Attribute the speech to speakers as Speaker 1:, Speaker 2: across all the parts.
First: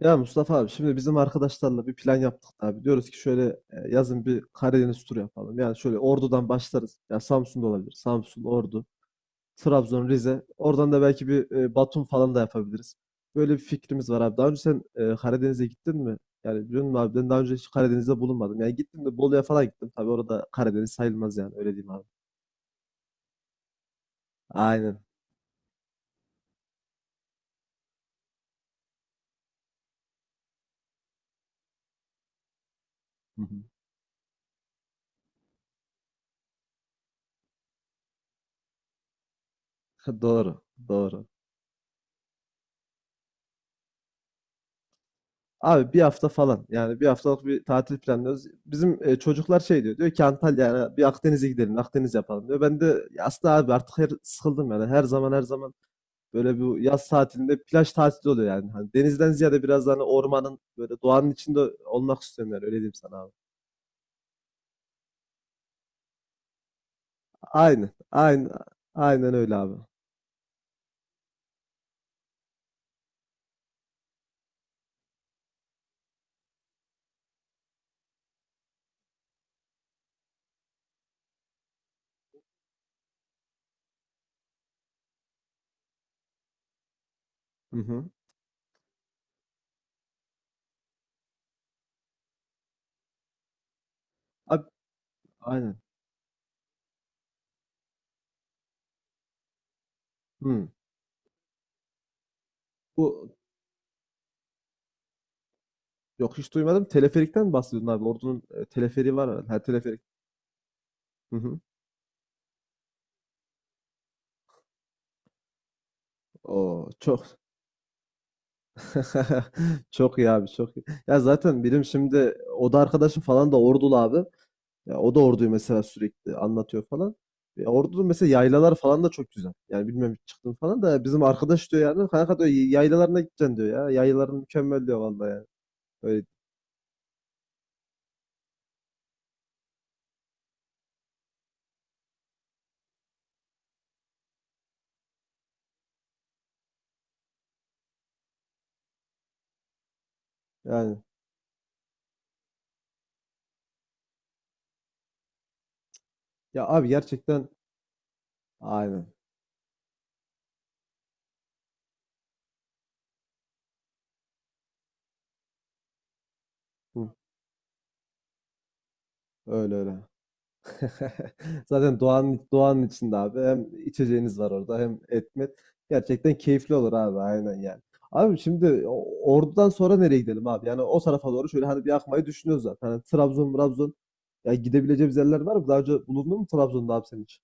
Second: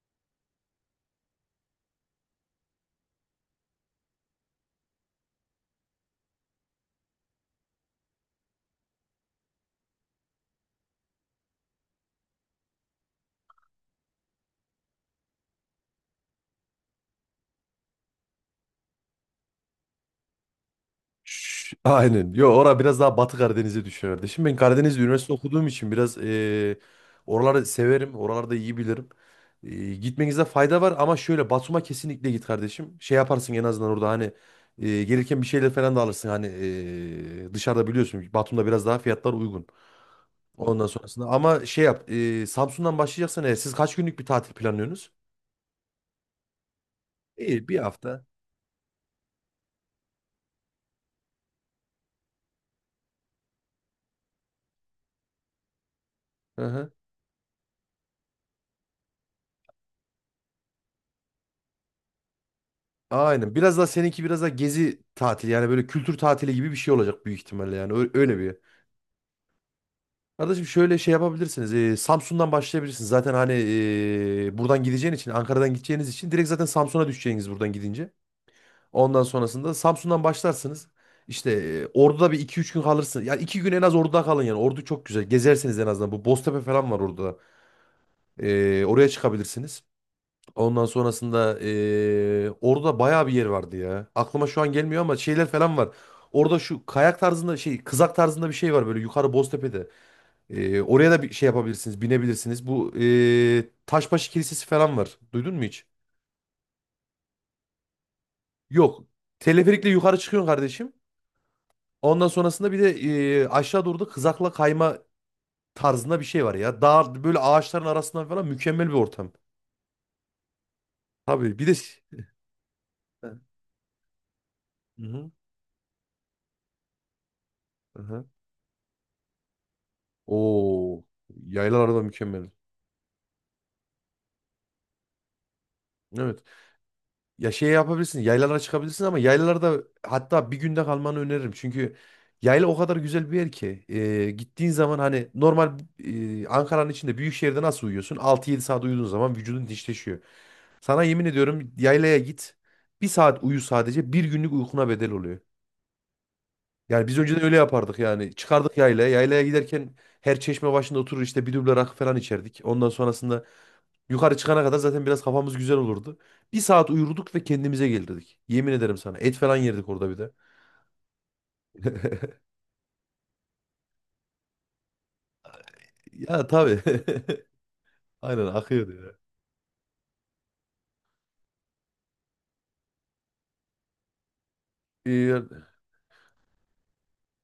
Speaker 1: Ya Mustafa abi, şimdi bizim arkadaşlarla bir plan yaptık abi. Diyoruz ki şöyle, yazın bir Karadeniz turu yapalım. Yani şöyle Ordu'dan başlarız. Ya Samsun'da olabilir. Samsun, Ordu, Trabzon, Rize. Oradan da belki bir Batum falan da yapabiliriz. Böyle bir fikrimiz var abi. Daha önce sen Karadeniz'e gittin mi? Yani biliyor musun abi, ben daha önce hiç Karadeniz'de bulunmadım. Yani gittim de Bolu'ya falan gittim. Tabii orada Karadeniz sayılmaz, yani öyle diyeyim abi.
Speaker 2: Aynen. Yo ora biraz daha Batı Karadeniz'e düşüyor kardeşim. Ben
Speaker 1: Aynen.
Speaker 2: Karadeniz'de üniversite okuduğum için biraz oraları severim. Oralarda iyi bilirim. Gitmenizde fayda var ama şöyle Batum'a kesinlikle git kardeşim. Şey
Speaker 1: Hı
Speaker 2: yaparsın
Speaker 1: hı.
Speaker 2: en azından orada hani gelirken bir şeyler falan da alırsın. Hani dışarıda biliyorsun Batum'da biraz daha fiyatlar uygun.
Speaker 1: Doğru,
Speaker 2: Ondan
Speaker 1: doğru.
Speaker 2: sonrasında ama şey yap Samsun'dan başlayacaksan eğer siz kaç günlük bir tatil planlıyorsunuz?
Speaker 1: Abi bir hafta falan, yani bir haftalık bir
Speaker 2: İyi bir
Speaker 1: tatil
Speaker 2: hafta.
Speaker 1: planlıyoruz. Bizim çocuklar şey diyor ki Antalya, yani bir Akdeniz'e gidelim, Akdeniz yapalım diyor. Ben de "Ya aslında abi, artık sıkıldım yani, her zaman her zaman böyle
Speaker 2: Hı
Speaker 1: bu
Speaker 2: hı.
Speaker 1: yaz tatilinde plaj tatili oluyor yani. Hani denizden ziyade biraz daha hani ormanın, böyle doğanın içinde olmak istiyorum, yani öyle diyeyim sana abi.
Speaker 2: Aynen. Biraz daha seninki biraz daha gezi tatili yani böyle kültür tatili gibi bir şey olacak büyük ihtimalle
Speaker 1: Aynen,
Speaker 2: yani öyle
Speaker 1: aynen,
Speaker 2: bir.
Speaker 1: aynen öyle abi.
Speaker 2: Kardeşim şöyle şey yapabilirsiniz. Samsun'dan başlayabilirsiniz. Zaten hani buradan gideceğin için, Ankara'dan gideceğiniz için direkt zaten Samsun'a düşeceğiniz buradan gidince. Ondan sonrasında Samsun'dan başlarsınız. İşte Ordu'da bir iki üç gün kalırsınız. Ya iki gün en az Ordu'da kalın yani. Ordu çok güzel. Gezersiniz en azından. Bu Boztepe falan var orada.
Speaker 1: Hı hı.
Speaker 2: Oraya çıkabilirsiniz. Ondan sonrasında orada bayağı bir yer vardı ya. Aklıma şu
Speaker 1: Abi,
Speaker 2: an gelmiyor ama şeyler
Speaker 1: aynen.
Speaker 2: falan var. Orada şu kayak tarzında şey kızak tarzında bir şey var böyle yukarı Boztepe'de.
Speaker 1: Hı.
Speaker 2: Oraya da bir şey yapabilirsiniz binebilirsiniz. Bu
Speaker 1: Bu
Speaker 2: Taşbaşı Kilisesi falan var. Duydun mu hiç?
Speaker 1: Yok, hiç duymadım, teleferikten mi bahsediyorsun abi? Ordu'nun
Speaker 2: Yok.
Speaker 1: teleferiği var herhalde. Ha,
Speaker 2: Teleferikle
Speaker 1: teleferik.
Speaker 2: yukarı çıkıyorsun kardeşim.
Speaker 1: Hı hı.
Speaker 2: Ondan sonrasında bir de aşağı doğru da kızakla kayma tarzında bir şey var ya.
Speaker 1: O
Speaker 2: Dağ
Speaker 1: çok
Speaker 2: böyle ağaçların arasından falan mükemmel bir ortam.
Speaker 1: çok iyi abi, çok iyi. Ya
Speaker 2: Tabii
Speaker 1: zaten
Speaker 2: bir de...
Speaker 1: benim şimdi o da arkadaşım
Speaker 2: Hı
Speaker 1: falan da Ordulu abi. Ya o da
Speaker 2: hı.
Speaker 1: Ordu'yu mesela sürekli anlatıyor falan.
Speaker 2: Hı
Speaker 1: Ordu'nun
Speaker 2: hı.
Speaker 1: mesela yaylalar falan da çok güzel. Yani bilmem hiç çıktın falan da,
Speaker 2: Oo,
Speaker 1: bizim arkadaş
Speaker 2: yaylar
Speaker 1: diyor
Speaker 2: arada
Speaker 1: yani, kanka diyor,
Speaker 2: mükemmel.
Speaker 1: yaylalarına gideceksin diyor ya. Yaylaların mükemmel diyor vallahi yani. Öyle
Speaker 2: Evet. Ya şey yapabilirsin. Yaylalara çıkabilirsin ama yaylalarda hatta bir günde kalmanı öneririm. Çünkü yayla o kadar güzel bir yer ki. Gittiğin zaman hani normal Ankara'nın içinde büyük şehirde nasıl uyuyorsun? Altı yedi saat uyuduğun zaman vücudun dişleşiyor.
Speaker 1: yani.
Speaker 2: Sana yemin ediyorum yaylaya git. Bir saat uyu sadece bir günlük uykuna bedel oluyor.
Speaker 1: Ya abi
Speaker 2: Yani biz önceden
Speaker 1: gerçekten,
Speaker 2: öyle yapardık yani. Çıkardık
Speaker 1: aynen.
Speaker 2: yaylaya. Yaylaya giderken her çeşme başında oturur işte bir duble rakı falan içerdik. Ondan sonrasında yukarı çıkana kadar zaten biraz kafamız güzel olurdu. Bir saat
Speaker 1: Hı,
Speaker 2: uyurduk ve kendimize gelirdik. Yemin ederim sana. Et falan
Speaker 1: öyle
Speaker 2: yerdik
Speaker 1: öyle.
Speaker 2: orada bir de.
Speaker 1: Zaten doğanın, içinde abi. Hem içeceğiniz var orada, hem etmet. Gerçekten
Speaker 2: Ya
Speaker 1: keyifli
Speaker 2: tabii.
Speaker 1: olur abi, aynen yani. Abi
Speaker 2: Aynen
Speaker 1: şimdi
Speaker 2: akıyordu ya.
Speaker 1: Ordu'dan sonra nereye gidelim abi? Yani o tarafa doğru şöyle hani bir akmayı düşünüyoruz zaten. Hani Trabzon, Trabzon. Ya gidebileceğimiz yerler
Speaker 2: Ee,
Speaker 1: var mı? Daha önce bulundun mu Trabzon'da abi sen hiç?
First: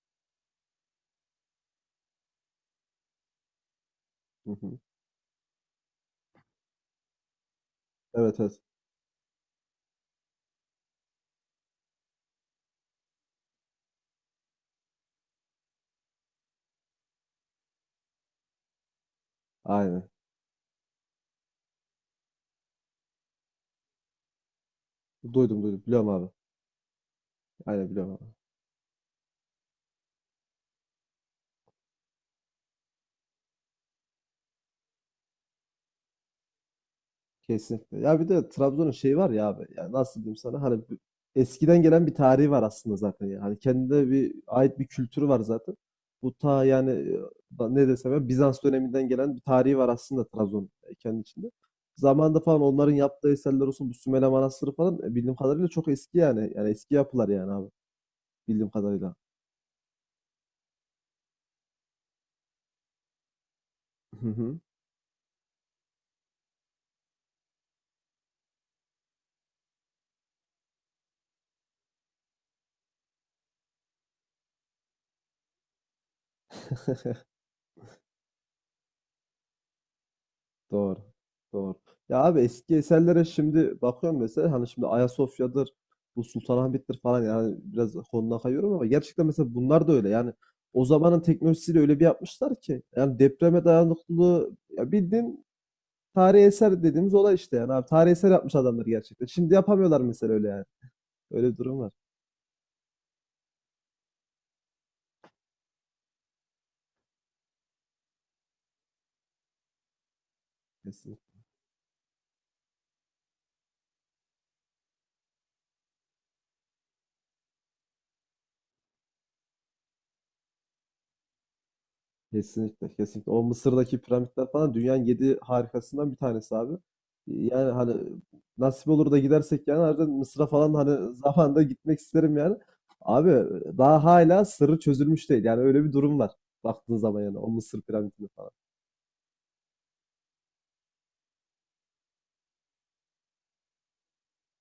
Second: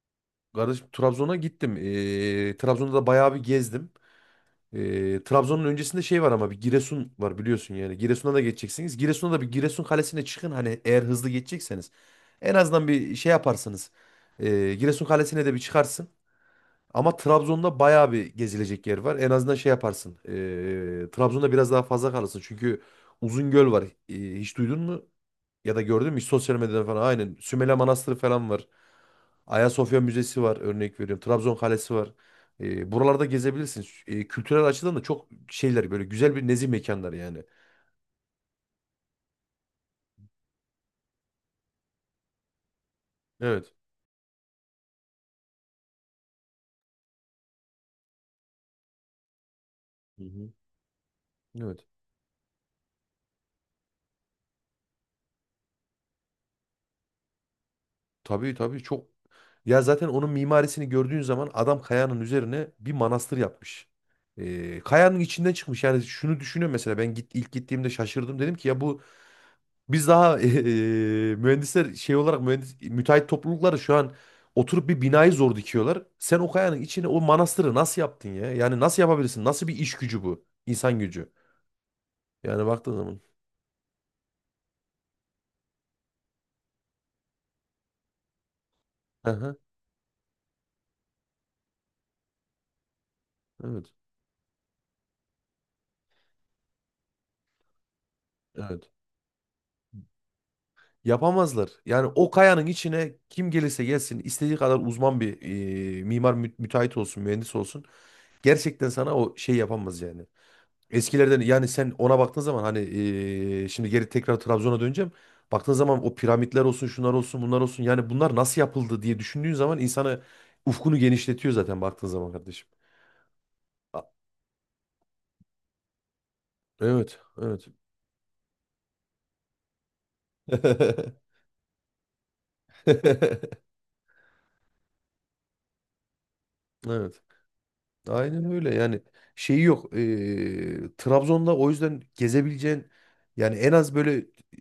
Speaker 2: Kardeşim Trabzon'a gittim. Trabzon'da da bayağı bir gezdim.
Speaker 1: Hı hı.
Speaker 2: Trabzon'un öncesinde şey var ama bir Giresun var biliyorsun yani. Giresun'a
Speaker 1: Evet,
Speaker 2: da
Speaker 1: evet.
Speaker 2: geçeceksiniz. Giresun'a da bir Giresun Kalesi'ne çıkın hani eğer hızlı geçecekseniz. En azından bir şey yaparsınız. Giresun Kalesi'ne de bir çıkarsın. Ama Trabzon'da bayağı bir gezilecek yer var. En azından şey
Speaker 1: Aynen.
Speaker 2: yaparsın. Trabzon'da biraz daha fazla kalırsın. Çünkü Uzungöl var. Hiç duydun mu?
Speaker 1: Duydum,
Speaker 2: Ya da
Speaker 1: duydum. Biliyorum
Speaker 2: gördün mü hiç
Speaker 1: abi.
Speaker 2: sosyal medyada falan aynen. Sümele
Speaker 1: Aynen, biliyorum
Speaker 2: Manastırı
Speaker 1: abi.
Speaker 2: falan var. Ayasofya Müzesi var örnek veriyorum. Trabzon Kalesi var. E, buralarda gezebilirsin. E, kültürel açıdan da çok şeyler böyle güzel bir nezih mekanlar yani.
Speaker 1: Kesinlikle. Ya bir de Trabzon'un şeyi var ya abi. Yani nasıl diyeyim sana? Hani eskiden gelen bir tarihi var aslında zaten. Yani, hani
Speaker 2: Evet.
Speaker 1: kendine bir ait bir kültürü var zaten. Bu ta yani ne desem ya, Bizans döneminden gelen bir tarihi var
Speaker 2: Hı
Speaker 1: aslında
Speaker 2: hı.
Speaker 1: Trabzon kendi içinde.
Speaker 2: Evet.
Speaker 1: Zamanında falan onların yaptığı eserler olsun, bu Sümele Manastırı falan bildiğim kadarıyla çok eski yani. Yani eski yapılar yani abi,
Speaker 2: Tabii
Speaker 1: bildiğim
Speaker 2: tabii çok.
Speaker 1: kadarıyla.
Speaker 2: Ya zaten onun mimarisini gördüğün zaman adam kayanın üzerine bir manastır yapmış.
Speaker 1: Hı hı.
Speaker 2: E, kayanın içinden çıkmış. Yani şunu düşünüyorum mesela ben git, ilk gittiğimde şaşırdım. Dedim ki ya bu biz daha mühendisler şey olarak mühendis, müteahhit toplulukları şu an oturup bir binayı zor dikiyorlar. Sen o kayanın içine o manastırı nasıl yaptın ya? Yani nasıl yapabilirsin? Nasıl bir iş gücü bu?
Speaker 1: Doğru.
Speaker 2: İnsan gücü.
Speaker 1: Doğru. Ya abi,
Speaker 2: Yani
Speaker 1: eski
Speaker 2: baktığın zaman.
Speaker 1: eserlere şimdi bakıyorum mesela, hani şimdi Ayasofya'dır, bu Sultanahmet'tir falan, yani biraz konudan kayıyorum ama gerçekten mesela
Speaker 2: Aha,
Speaker 1: bunlar da öyle. Yani o zamanın teknolojisiyle öyle bir yapmışlar ki, yani depreme
Speaker 2: evet.
Speaker 1: dayanıklılığı, ya bildiğin tarihi eser dediğimiz olay işte, yani abi tarihi eser yapmış adamlar
Speaker 2: Evet.
Speaker 1: gerçekten. Şimdi yapamıyorlar mesela, öyle yani. Öyle bir
Speaker 2: Yapamazlar.
Speaker 1: durum var.
Speaker 2: Yani o kayanın içine kim gelirse gelsin istediği kadar uzman bir mimar müteahhit olsun, mühendis olsun. Gerçekten sana o şey yapamaz yani.
Speaker 1: Kesinlikle.
Speaker 2: Eskilerden yani sen ona baktığın zaman hani şimdi geri tekrar Trabzon'a döneceğim. Baktığın zaman o piramitler olsun, şunlar olsun, bunlar olsun. Yani bunlar nasıl yapıldı diye düşündüğün zaman insanı ufkunu genişletiyor zaten baktığın zaman kardeşim.
Speaker 1: Kesinlikle, kesinlikle. O Mısır'daki
Speaker 2: A-
Speaker 1: piramitler falan dünyanın yedi harikasından bir tanesi abi.
Speaker 2: Evet, evet.
Speaker 1: Yani hani nasip olur da gidersek yani, harbiden Mısır'a falan hani zamanında gitmek isterim yani. Abi daha hala sırrı çözülmüş değil. Yani öyle bir durum var. Baktığın zaman
Speaker 2: Evet.
Speaker 1: yani o Mısır piramitini
Speaker 2: Aynen
Speaker 1: falan.
Speaker 2: öyle yani şeyi yok. Trabzon'da o yüzden gezebileceğin yani en az böyle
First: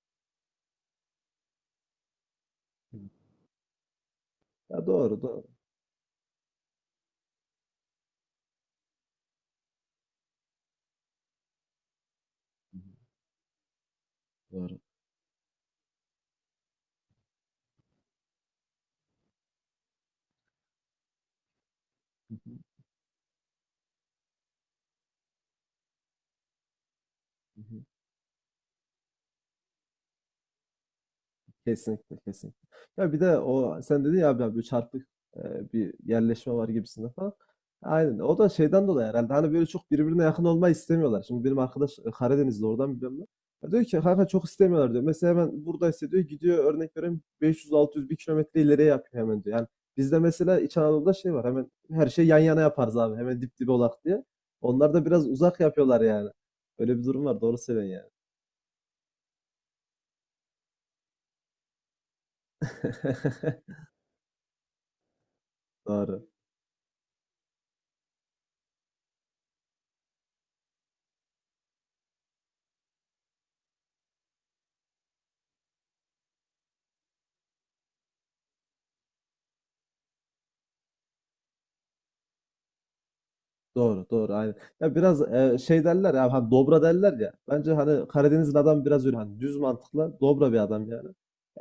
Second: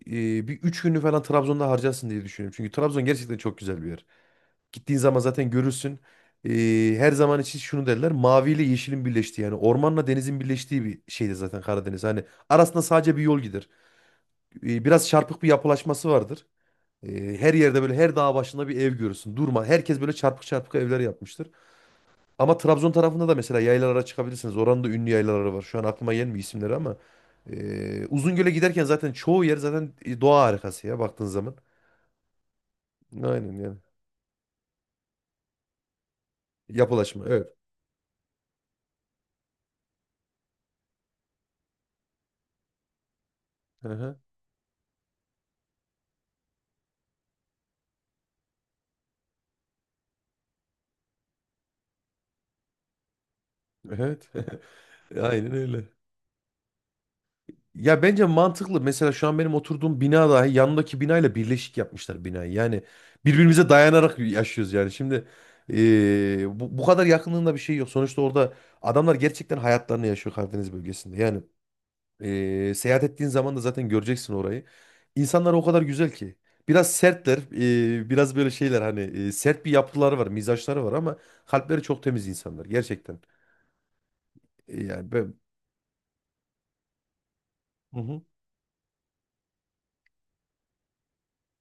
Speaker 2: bir üç günü falan Trabzon'da harcarsın diye düşünüyorum. Çünkü Trabzon gerçekten çok güzel bir yer.
Speaker 1: Ya
Speaker 2: Gittiğin zaman
Speaker 1: doğru, doğru.
Speaker 2: zaten görürsün. Her zaman için şunu derler. Mavi ile yeşilin birleştiği yani ormanla denizin birleştiği bir şeydir zaten Karadeniz. Hani arasında sadece bir yol gider.
Speaker 1: Doğru.
Speaker 2: Biraz çarpık bir yapılaşması vardır. Her yerde böyle her dağ başında bir ev görürsün. Durma. Herkes böyle çarpık çarpık evler yapmıştır.
Speaker 1: Hı hı.
Speaker 2: Ama Trabzon tarafında da mesela yaylalara çıkabilirsiniz. Oranın da ünlü yaylaları var. Şu an aklıma gelmiyor isimleri ama.
Speaker 1: Hı hı.
Speaker 2: Uzungöl'e giderken zaten çoğu yer zaten doğa harikası ya baktığın zaman.
Speaker 1: Kesinlikle, kesinlikle. Ya bir de
Speaker 2: Aynen yani.
Speaker 1: o sen dedin ya abi, abi çarpık bir yerleşme var gibisinde
Speaker 2: Yapılaşma
Speaker 1: falan.
Speaker 2: evet.
Speaker 1: Aynen. O da şeyden dolayı herhalde. Hani böyle çok birbirine yakın olmayı istemiyorlar. Şimdi benim arkadaş Karadenizli, oradan biliyorum ben. Ya diyor
Speaker 2: Hı
Speaker 1: ki
Speaker 2: hı.
Speaker 1: kanka, çok istemiyorlar diyor. Mesela hemen buradaysa diyor, gidiyor örnek vereyim 500-600 bir kilometre ileriye yapıyor hemen diyor. Yani bizde mesela İç Anadolu'da şey var, hemen her şey yan yana yaparız abi. Hemen dip dibe olak diye.
Speaker 2: Evet.
Speaker 1: Onlar da biraz
Speaker 2: Aynen
Speaker 1: uzak
Speaker 2: öyle.
Speaker 1: yapıyorlar yani. Öyle bir durum var. Doğru söylüyorsun
Speaker 2: Ya
Speaker 1: yani.
Speaker 2: bence mantıklı. Mesela şu an benim oturduğum bina dahi yanındaki binayla birleşik yapmışlar binayı. Yani birbirimize dayanarak yaşıyoruz yani. Şimdi
Speaker 1: Doğru.
Speaker 2: bu kadar yakınlığında bir şey yok. Sonuçta orada adamlar gerçekten hayatlarını yaşıyor Karadeniz bölgesinde. Yani seyahat ettiğin zaman da zaten göreceksin orayı. İnsanlar o kadar güzel ki. Biraz sertler, biraz böyle şeyler hani sert bir yapıları var, mizaçları var ama kalpleri çok temiz insanlar gerçekten.
Speaker 1: Doğru, doğru, aynen.
Speaker 2: E,
Speaker 1: Ya
Speaker 2: yani
Speaker 1: biraz
Speaker 2: ben...
Speaker 1: şey derler ya, hani dobra derler ya. Bence
Speaker 2: Hı
Speaker 1: hani
Speaker 2: hı.
Speaker 1: Karadeniz'in adam biraz öyle hani düz mantıklı, dobra bir adam yani.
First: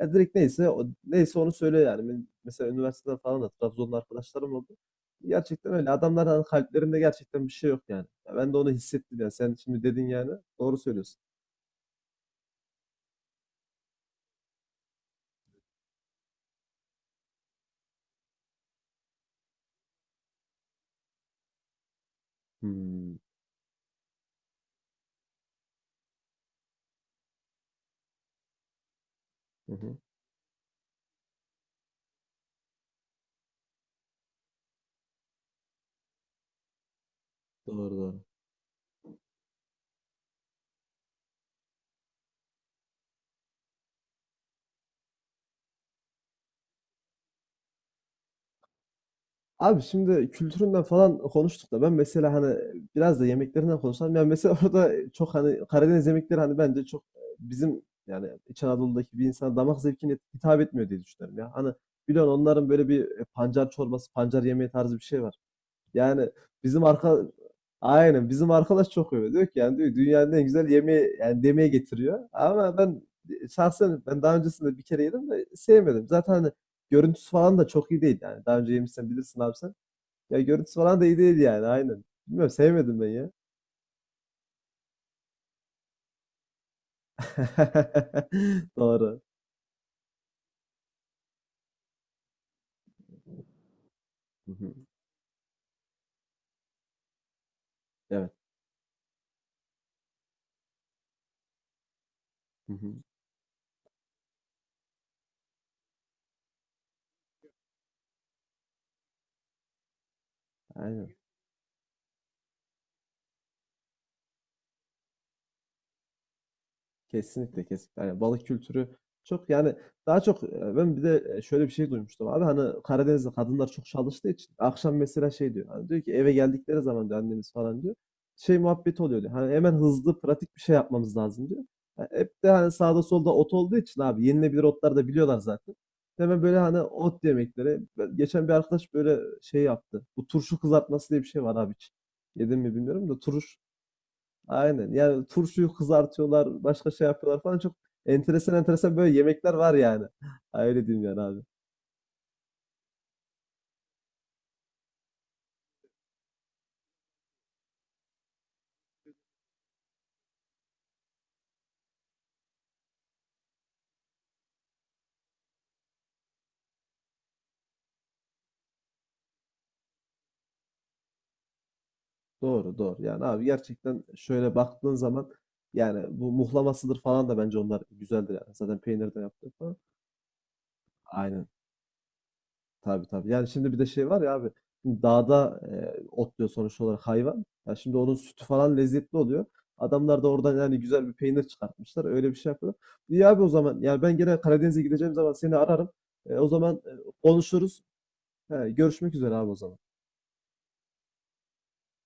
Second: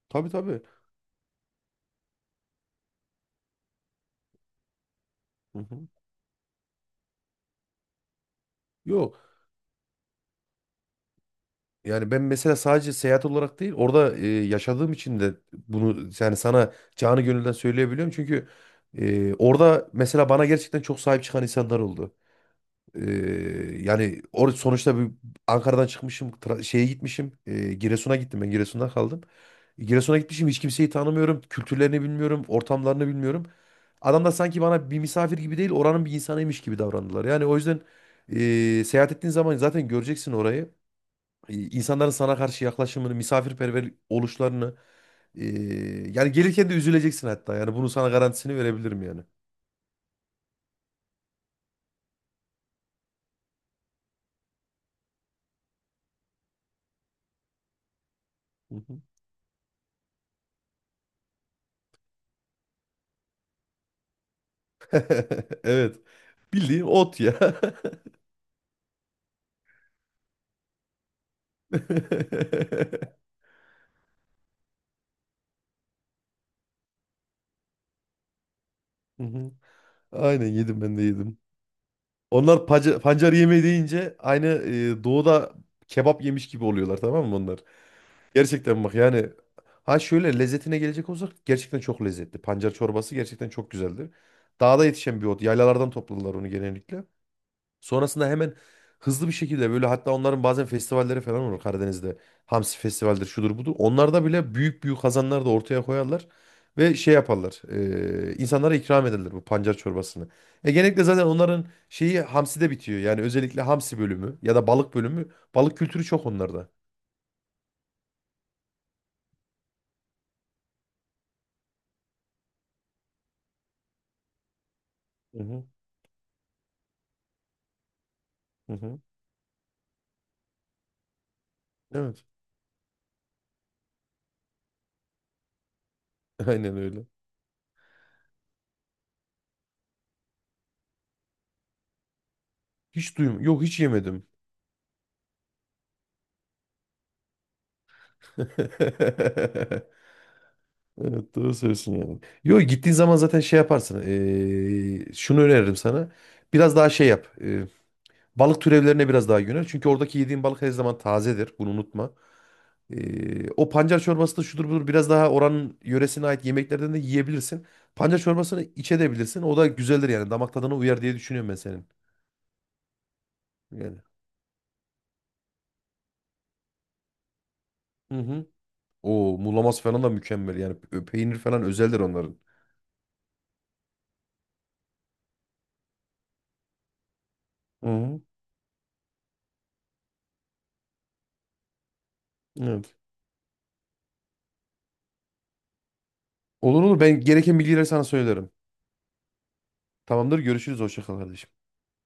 Speaker 1: Ya
Speaker 2: Tabii
Speaker 1: direkt
Speaker 2: tabii.
Speaker 1: neyse neyse onu söylüyor yani. Ben mesela üniversiteden falan da Trabzonlu arkadaşlarım oldu.
Speaker 2: Hı
Speaker 1: Gerçekten
Speaker 2: hı.
Speaker 1: öyle. Adamlar hani kalplerinde gerçekten bir şey yok yani. Ya ben de onu
Speaker 2: Yok.
Speaker 1: hissettim yani. Sen şimdi dedin yani. Doğru söylüyorsun.
Speaker 2: Yani ben mesela sadece seyahat olarak değil orada e, yaşadığım için de bunu yani sana canı gönülden söyleyebiliyorum. Çünkü e, orada mesela bana gerçekten çok sahip çıkan insanlar oldu. E,
Speaker 1: Hmm.
Speaker 2: yani sonuçta bir Ankara'dan çıkmışım şeye gitmişim e, Giresun'a gittim ben Giresun'da kaldım.
Speaker 1: Hı hı.
Speaker 2: Giresun'a gitmişim hiç kimseyi tanımıyorum kültürlerini bilmiyorum ortamlarını bilmiyorum. Adamlar sanki bana bir misafir gibi değil oranın bir insanıymış gibi davrandılar. Yani o yüzden
Speaker 1: Doğru, doğru.
Speaker 2: e, seyahat ettiğin zaman zaten göreceksin orayı. İnsanların sana karşı yaklaşımını, misafirperver oluşlarını e, yani gelirken de üzüleceksin hatta. Yani bunu sana garantisini verebilirim yani.
Speaker 1: Abi şimdi kültüründen falan konuştuk da, ben mesela hani biraz da yemeklerinden konuşalım. Yani mesela orada çok hani Karadeniz yemekleri hani bence çok bizim yani İç
Speaker 2: Hı hı.
Speaker 1: Anadolu'daki bir insan damak zevkine hitap etmiyor diye düşünüyorum ya. Hani biliyorsun onların böyle bir pancar çorbası, pancar yemeği tarzı bir şey var.
Speaker 2: Evet.
Speaker 1: Yani
Speaker 2: Bildiğin
Speaker 1: bizim
Speaker 2: ot
Speaker 1: arka
Speaker 2: ya.
Speaker 1: aynen bizim arkadaş çok öyle diyor ki, yani diyor dünyanın en güzel yemeği yani demeye getiriyor. Ama ben şahsen ben daha öncesinde bir kere yedim de sevmedim. Zaten hani görüntüsü falan da çok iyi değil yani. Daha önce yemişsen
Speaker 2: Hı
Speaker 1: bilirsin
Speaker 2: hı.
Speaker 1: abi sen. Ya
Speaker 2: Aynen
Speaker 1: görüntüsü
Speaker 2: yedim ben
Speaker 1: falan
Speaker 2: de
Speaker 1: da iyi
Speaker 2: yedim.
Speaker 1: değil yani, aynen. Bilmiyorum,
Speaker 2: Onlar pancar,
Speaker 1: sevmedim ben ya.
Speaker 2: pancar yemeği deyince aynı e, doğuda kebap yemiş gibi oluyorlar tamam mı onlar? Gerçekten bak
Speaker 1: Doğru.
Speaker 2: yani ha şöyle lezzetine gelecek olsak gerçekten çok lezzetli. Pancar çorbası gerçekten çok güzeldir.
Speaker 1: Hı hı.
Speaker 2: Dağda yetişen bir ot. Yaylalardan topladılar onu genellikle. Sonrasında
Speaker 1: Evet.
Speaker 2: hemen hızlı bir şekilde böyle hatta onların bazen festivalleri falan olur Karadeniz'de.
Speaker 1: Hı
Speaker 2: Hamsi
Speaker 1: hı.
Speaker 2: festivaldir şudur budur. Onlarda bile büyük büyük kazanlar da ortaya koyarlar. Ve şey yaparlar. E, insanlara ikram ederler bu pancar çorbasını. E genellikle
Speaker 1: Aynen.
Speaker 2: zaten onların şeyi hamside bitiyor. Yani özellikle hamsi bölümü ya da balık bölümü. Balık kültürü çok onlarda.
Speaker 1: Kesinlikle, kesinlikle. Yani balık kültürü çok yani, daha çok ben bir de şöyle bir şey duymuştum abi, hani Karadeniz'de kadınlar çok çalıştığı için akşam mesela
Speaker 2: Hı
Speaker 1: şey
Speaker 2: hı,
Speaker 1: diyor hani, diyor ki eve geldikleri zaman diyor annemiz falan diyor şey
Speaker 2: hı hı.
Speaker 1: muhabbeti oluyor diyor. Hani hemen hızlı pratik bir şey yapmamız lazım diyor. Ha,
Speaker 2: Evet.
Speaker 1: hep de hani sağda solda ot olduğu için abi, yenilebilir otlar da biliyorlar zaten. Hemen böyle
Speaker 2: Aynen
Speaker 1: hani
Speaker 2: öyle.
Speaker 1: ot yemekleri. Geçen bir arkadaş böyle şey yaptı. Bu turşu kızartması diye bir şey var abi, hiç yedim mi bilmiyorum da,
Speaker 2: Hiç duyum. Yok hiç yemedim.
Speaker 1: aynen. Yani turşuyu kızartıyorlar, başka şey yapıyorlar falan. Çok enteresan enteresan böyle yemekler var yani. Ha, öyle diyeyim yani
Speaker 2: Evet
Speaker 1: abi.
Speaker 2: doğru söylüyorsun yani. Yo gittiğin zaman zaten şey yaparsın. Şunu öneririm sana. Biraz daha şey yap. Balık türevlerine biraz daha yönel. Çünkü oradaki yediğin balık her zaman tazedir. Bunu unutma. O pancar çorbası da şudur budur. Biraz daha oranın yöresine ait yemeklerden de yiyebilirsin. Pancar çorbasını iç edebilirsin. O da güzeldir yani. Damak tadına uyar diye düşünüyorum ben senin.
Speaker 1: Doğru, doğru. Yani abi
Speaker 2: Yani.
Speaker 1: gerçekten şöyle baktığın zaman yani bu muhlamasıdır falan da bence onlar
Speaker 2: Hı
Speaker 1: güzeldir
Speaker 2: hı.
Speaker 1: yani. Zaten peynirden
Speaker 2: O
Speaker 1: yaptığı falan.
Speaker 2: muğlaması falan da mükemmel. Yani peynir
Speaker 1: Aynen.
Speaker 2: falan özeldir onların.
Speaker 1: Tabii, tabii. Yani şimdi bir de şey var ya abi. Şimdi dağda otluyor sonuç olarak hayvan. Ya
Speaker 2: Hı
Speaker 1: şimdi onun
Speaker 2: hı.
Speaker 1: sütü falan lezzetli oluyor. Adamlar da oradan yani güzel bir peynir çıkartmışlar. Öyle bir şey yapıyorlar.
Speaker 2: Evet.
Speaker 1: İyi abi, o zaman. Yani ben gene Karadeniz'e gideceğim zaman seni ararım. E, o zaman
Speaker 2: Olur olur. Ben gereken
Speaker 1: konuşuruz.
Speaker 2: bilgileri sana söylerim.
Speaker 1: He, görüşmek üzere abi, o zaman.
Speaker 2: Tamamdır. Görüşürüz. Hoşça kal kardeşim.